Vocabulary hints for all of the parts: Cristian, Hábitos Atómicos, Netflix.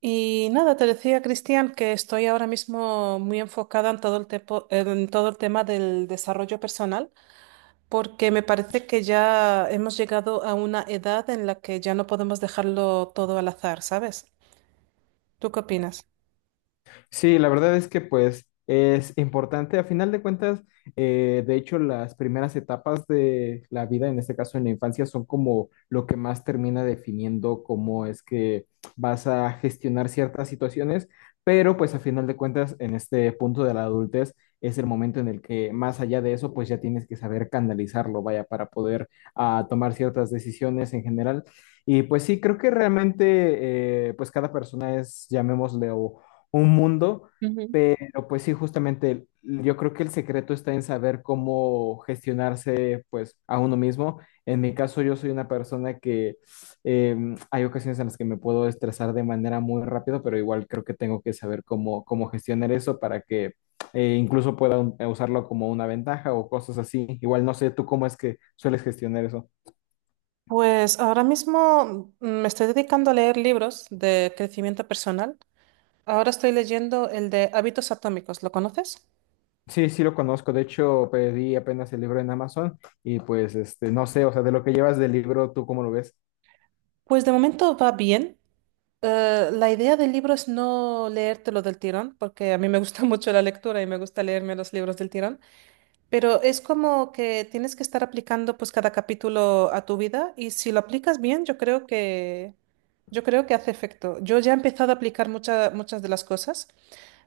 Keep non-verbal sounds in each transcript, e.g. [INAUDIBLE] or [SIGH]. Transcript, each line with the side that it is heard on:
right: Y nada, te decía, Cristian, que estoy ahora mismo muy enfocada en todo en todo el tema del desarrollo personal, porque me parece que ya hemos llegado a una edad en la que ya no podemos dejarlo todo al azar, ¿sabes? ¿Tú qué opinas?
left: Sí, la verdad es que pues es importante. A final de cuentas, de hecho, las primeras etapas de la vida, en este caso en la infancia, son como lo que más termina definiendo cómo es que vas a gestionar ciertas situaciones, pero pues a final de cuentas, en este punto de la adultez, es el momento en el que más allá de eso, pues ya tienes que saber canalizarlo, vaya, para poder tomar ciertas decisiones en general. Y pues sí, creo que realmente, pues cada persona es, llamémosle, un mundo, pero pues sí, justamente yo creo que el secreto está en saber cómo gestionarse pues a uno mismo. En mi caso, yo soy una persona que hay ocasiones en las que me puedo estresar de manera muy rápido, pero igual creo que tengo que saber cómo gestionar eso para que incluso usarlo como una ventaja o cosas así. Igual no sé tú cómo es que sueles gestionar eso.
right: Pues ahora mismo me estoy dedicando a leer libros de crecimiento personal. Ahora estoy leyendo el de Hábitos Atómicos, ¿lo conoces?
left: Sí, sí lo conozco. De hecho, pedí apenas el libro en Amazon. Y pues, este, no sé, o sea, de lo que llevas del libro, ¿tú cómo lo ves?
right: Pues de momento va bien. La idea del libro es no leértelo del tirón, porque a mí me gusta [LAUGHS] mucho la lectura y me gusta leerme los libros del tirón, pero es como que tienes que estar aplicando pues cada capítulo a tu vida y si lo aplicas bien, yo creo que hace efecto. Yo ya he empezado a aplicar muchas de las cosas.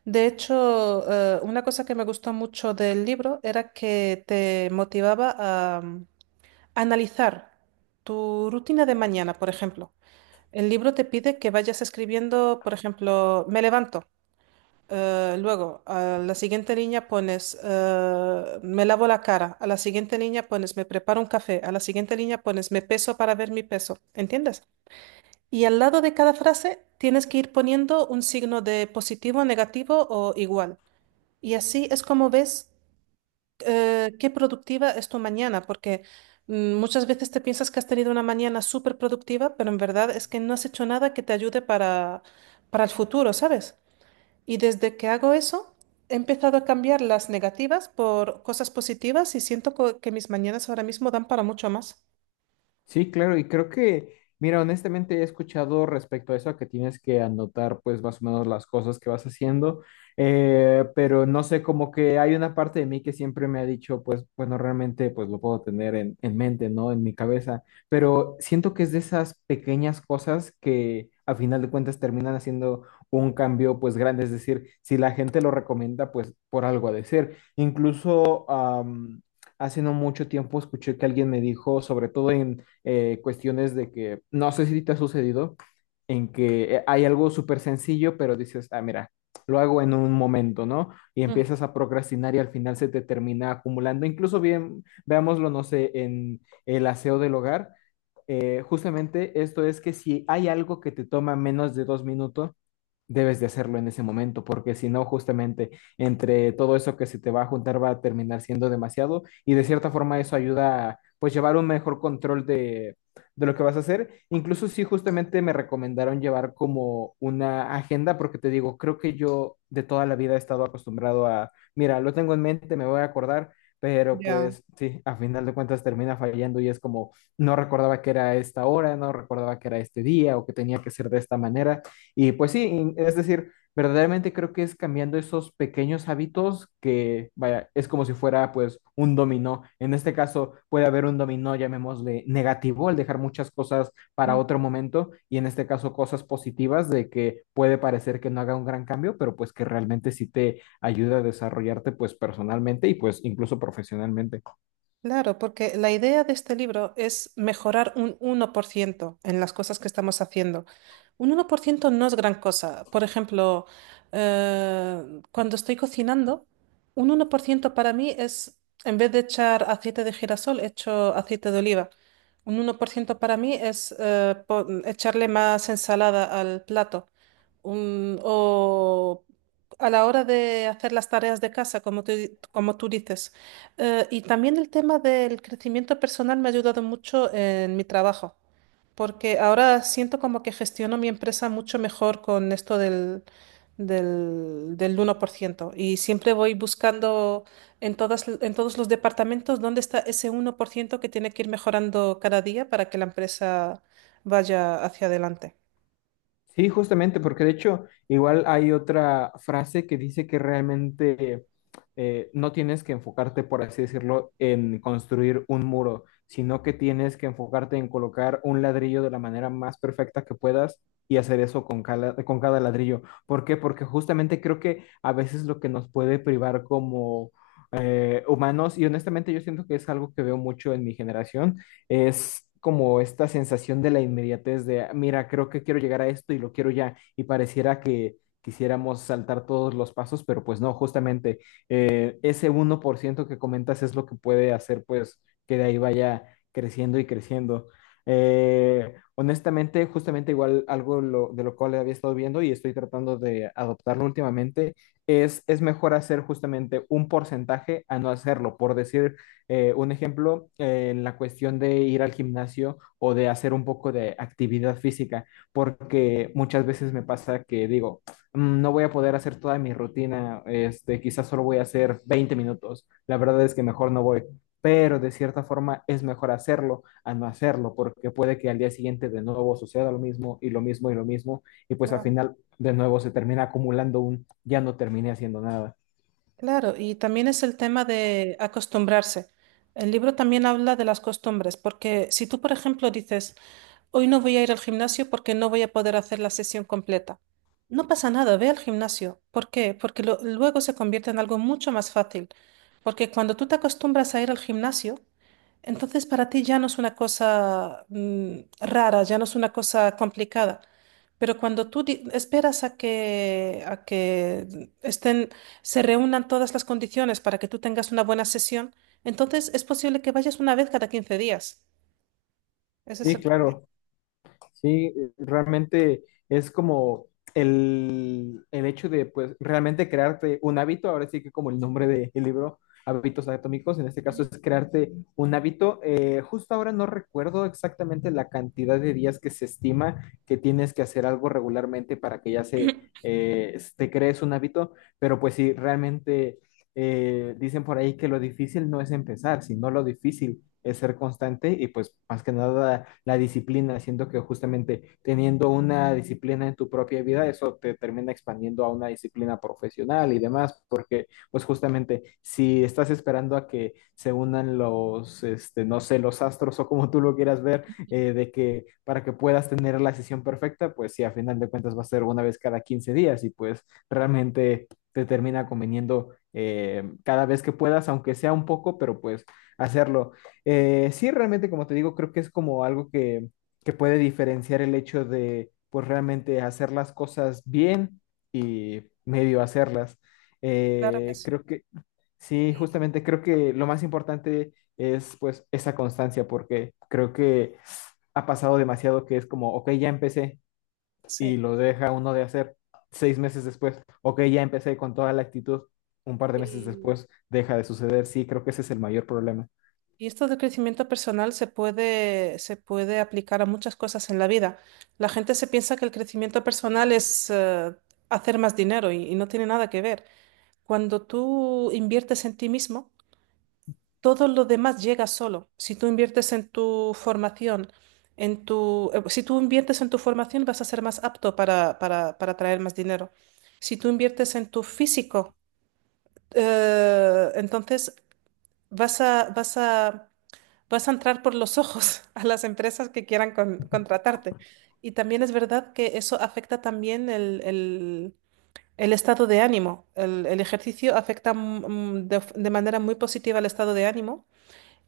right: De hecho, una cosa que me gustó mucho del libro era que te motivaba a analizar tu rutina de mañana, por ejemplo. El libro te pide que vayas escribiendo, por ejemplo, me levanto. Luego, a la siguiente línea pones, me lavo la cara. A la siguiente línea pones, me preparo un café. A la siguiente línea pones, me peso para ver mi peso. ¿Entiendes? Y al lado de cada frase tienes que ir poniendo un signo de positivo, negativo o igual. Y así es como ves qué productiva es tu mañana, porque muchas veces te piensas que has tenido una mañana súper productiva, pero en verdad es que no has hecho nada que te ayude para el futuro, ¿sabes? Y desde que hago eso, he empezado a cambiar las negativas por cosas positivas y siento que mis mañanas ahora mismo dan para mucho más.
left: Sí, claro, y creo que, mira, honestamente he escuchado respecto a eso, a que tienes que anotar pues más o menos las cosas que vas haciendo, pero no sé, como que hay una parte de mí que siempre me ha dicho, pues bueno, realmente pues lo puedo tener en mente, ¿no? En mi cabeza, pero siento que es de esas pequeñas cosas que a final de cuentas terminan haciendo un cambio pues grande, es decir, si la gente lo recomienda, pues por algo ha de ser. Hace no mucho tiempo escuché que alguien me dijo, sobre todo en cuestiones de que, no sé si te ha sucedido, en que hay algo súper sencillo, pero dices, ah, mira, lo hago en un momento, ¿no? Y
right: Ujú.
left: empiezas a procrastinar y al final se te termina acumulando. Incluso bien, veámoslo, no sé, en el aseo del hogar. Justamente esto es que si hay algo que te toma menos de 2 minutos, debes de hacerlo en ese momento, porque si no, justamente entre todo eso que se te va a juntar va a terminar siendo demasiado y de cierta forma eso ayuda a pues llevar un mejor control de lo que vas a hacer. Incluso si justamente me recomendaron llevar como una agenda, porque te digo, creo que yo de toda la vida he estado acostumbrado a, mira, lo tengo en mente, me voy a acordar. Pero
right: Ya.
left: pues sí, a final de cuentas termina fallando y es como, no recordaba que era esta hora, no recordaba que era este día o que tenía que ser de esta manera. Y pues sí, es decir, verdaderamente creo que es cambiando esos pequeños hábitos que, vaya, es como si fuera pues un dominó. En este caso puede haber un dominó, llamémosle negativo, al dejar muchas cosas para otro momento y en este caso cosas positivas de que puede parecer que no haga un gran cambio, pero pues que realmente sí te ayuda a desarrollarte pues personalmente y pues incluso profesionalmente.
right: Claro, porque la idea de este libro es mejorar un uno por ciento en las cosas que estamos haciendo. Un uno por ciento no es gran cosa. Por ejemplo, eh, cuando estoy cocinando, un uno por ciento para mí es, en vez de echar aceite de girasol, echo aceite de oliva. Un uno por ciento para mí es echarle más ensalada al plato o a la hora de hacer las tareas de casa, como como tú dices. Y también el tema del crecimiento personal me ha ayudado mucho en mi trabajo, porque ahora siento como que gestiono mi empresa mucho mejor con esto del uno por ciento. Y siempre voy buscando en en todos los departamentos dónde está ese uno por ciento que tiene que ir mejorando cada día para que la empresa vaya hacia adelante.
left: Sí, justamente, porque de hecho igual hay otra frase que dice que realmente no tienes que enfocarte, por así decirlo, en construir un muro, sino que tienes que enfocarte en colocar un ladrillo de la manera más perfecta que puedas y hacer eso con con cada ladrillo. ¿Por qué? Porque justamente creo que a veces lo que nos puede privar como humanos, y honestamente yo siento que es algo que veo mucho en mi generación, es como esta sensación de la inmediatez de, "Ah, mira, creo que quiero llegar a esto y lo quiero ya, y pareciera que quisiéramos saltar todos los pasos, pero pues no, justamente ese uno por ciento que comentas es lo que puede hacer pues que de ahí vaya creciendo y creciendo. Honestamente, justamente igual de lo cual había estado viendo y estoy tratando de adoptarlo últimamente, es mejor hacer justamente un porcentaje a no hacerlo, por decir un ejemplo, en la cuestión de ir al gimnasio o de hacer un poco de actividad física, porque muchas veces me pasa que digo, "Mm, no voy a poder hacer toda mi rutina, este, quizás solo voy a hacer 20 minutos, la verdad es que mejor no voy, pero de cierta forma es mejor hacerlo a no hacerlo, porque puede que al día siguiente de nuevo suceda lo mismo y lo mismo y lo mismo, y pues al final de nuevo se termina acumulando un ya no terminé haciendo nada.
right: Claro, y también es el tema de acostumbrarse. El libro también habla de las costumbres, porque si tú, por ejemplo, dices, hoy no voy a ir al gimnasio porque no voy a poder hacer la sesión completa, no pasa nada, ve al gimnasio. ¿Por qué? Porque luego se convierte en algo mucho más fácil. Porque cuando tú te acostumbras a ir al gimnasio, entonces para ti ya no es una cosa rara, ya no es una cosa complicada. Pero cuando esperas a a que estén, se reúnan todas las condiciones para que tú tengas una buena sesión, entonces es posible que vayas una vez cada 15 días. Ese es
left: Sí,
right: el problema.
left: claro. Sí, realmente es como el hecho de, pues, realmente crearte un hábito, ahora sí que como el nombre del libro, Hábitos Atómicos, en este caso
right: Ujú.
left: es crearte un hábito. Justo ahora no recuerdo exactamente la cantidad de días que se estima que tienes que hacer algo regularmente para que ya se, te crees un hábito, pero pues sí, realmente dicen por ahí que lo difícil no es empezar, sino lo difícil es ser constante y pues más que nada la disciplina, siento que justamente teniendo una disciplina en tu propia vida, eso te termina expandiendo a una disciplina profesional y demás, porque pues justamente si estás esperando a que se unan los, este, no sé, los astros o como tú lo quieras ver, de que para que puedas tener la sesión perfecta, pues sí, a final de cuentas va a ser una vez cada 15 días y pues realmente te termina conveniendo cada vez que puedas, aunque sea un poco, pero pues hacerlo. Sí, realmente, como te digo, creo que es como algo que puede diferenciar el hecho de, pues, realmente hacer las cosas bien y medio hacerlas.
right: Claro que
left: Eh,
right: sí.
left: creo que, sí,
right: Y,
left: justamente creo que lo más importante es, pues, esa constancia, porque creo que ha pasado demasiado que es como, ok, ya empecé
right: sí.
left: y lo deja uno de hacer 6 meses después, ok, ya empecé con toda la actitud, un par de meses
right: Y,
left: después deja de suceder. Sí, creo que ese es el mayor problema.
right: y esto del crecimiento personal se puede aplicar a muchas cosas en la vida. La gente se piensa que el crecimiento personal es hacer más dinero y no tiene nada que ver. Cuando tú inviertes en ti mismo, todo lo demás llega solo. Si tú inviertes en tu formación, si tú inviertes en tu formación, vas a ser más apto para traer más dinero. Si tú inviertes en tu físico, entonces vas a, vas a, vas a entrar por los ojos [LAUGHS] a las empresas que quieran contratarte. Y también es verdad que eso afecta también el estado de ánimo. El, ejercicio afecta de manera muy positiva al estado de ánimo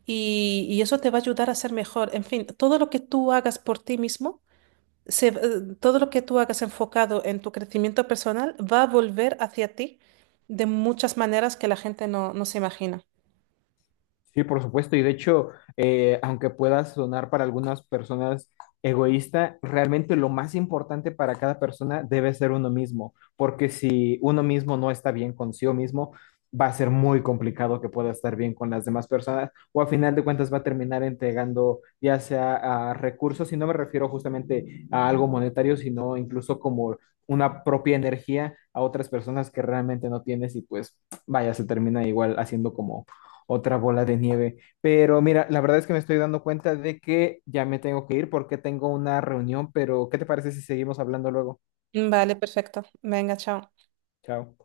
right: y eso te va a ayudar a ser mejor. En fin, todo lo que tú hagas por ti mismo, se- eh, todo lo que tú hagas enfocado en tu crecimiento personal va a volver hacia ti de muchas maneras que la gente no se imagina.
left: Sí, por supuesto. Y de hecho, aunque pueda sonar para algunas personas egoísta, realmente lo más importante para cada persona debe ser uno mismo, porque si uno mismo no está bien consigo mismo, va a ser muy complicado que pueda estar bien con las demás personas o a final de cuentas va a terminar entregando ya sea a recursos, y no me refiero justamente a algo monetario, sino incluso como una propia energía a otras personas que realmente no tienes y pues vaya, se termina igual haciendo otra bola de nieve. Pero mira, la verdad es que me estoy dando cuenta de que ya me tengo que ir porque tengo una reunión, pero ¿qué te parece si seguimos hablando luego?
right: Vale, perfecto. Venga, chao.
left: Chao.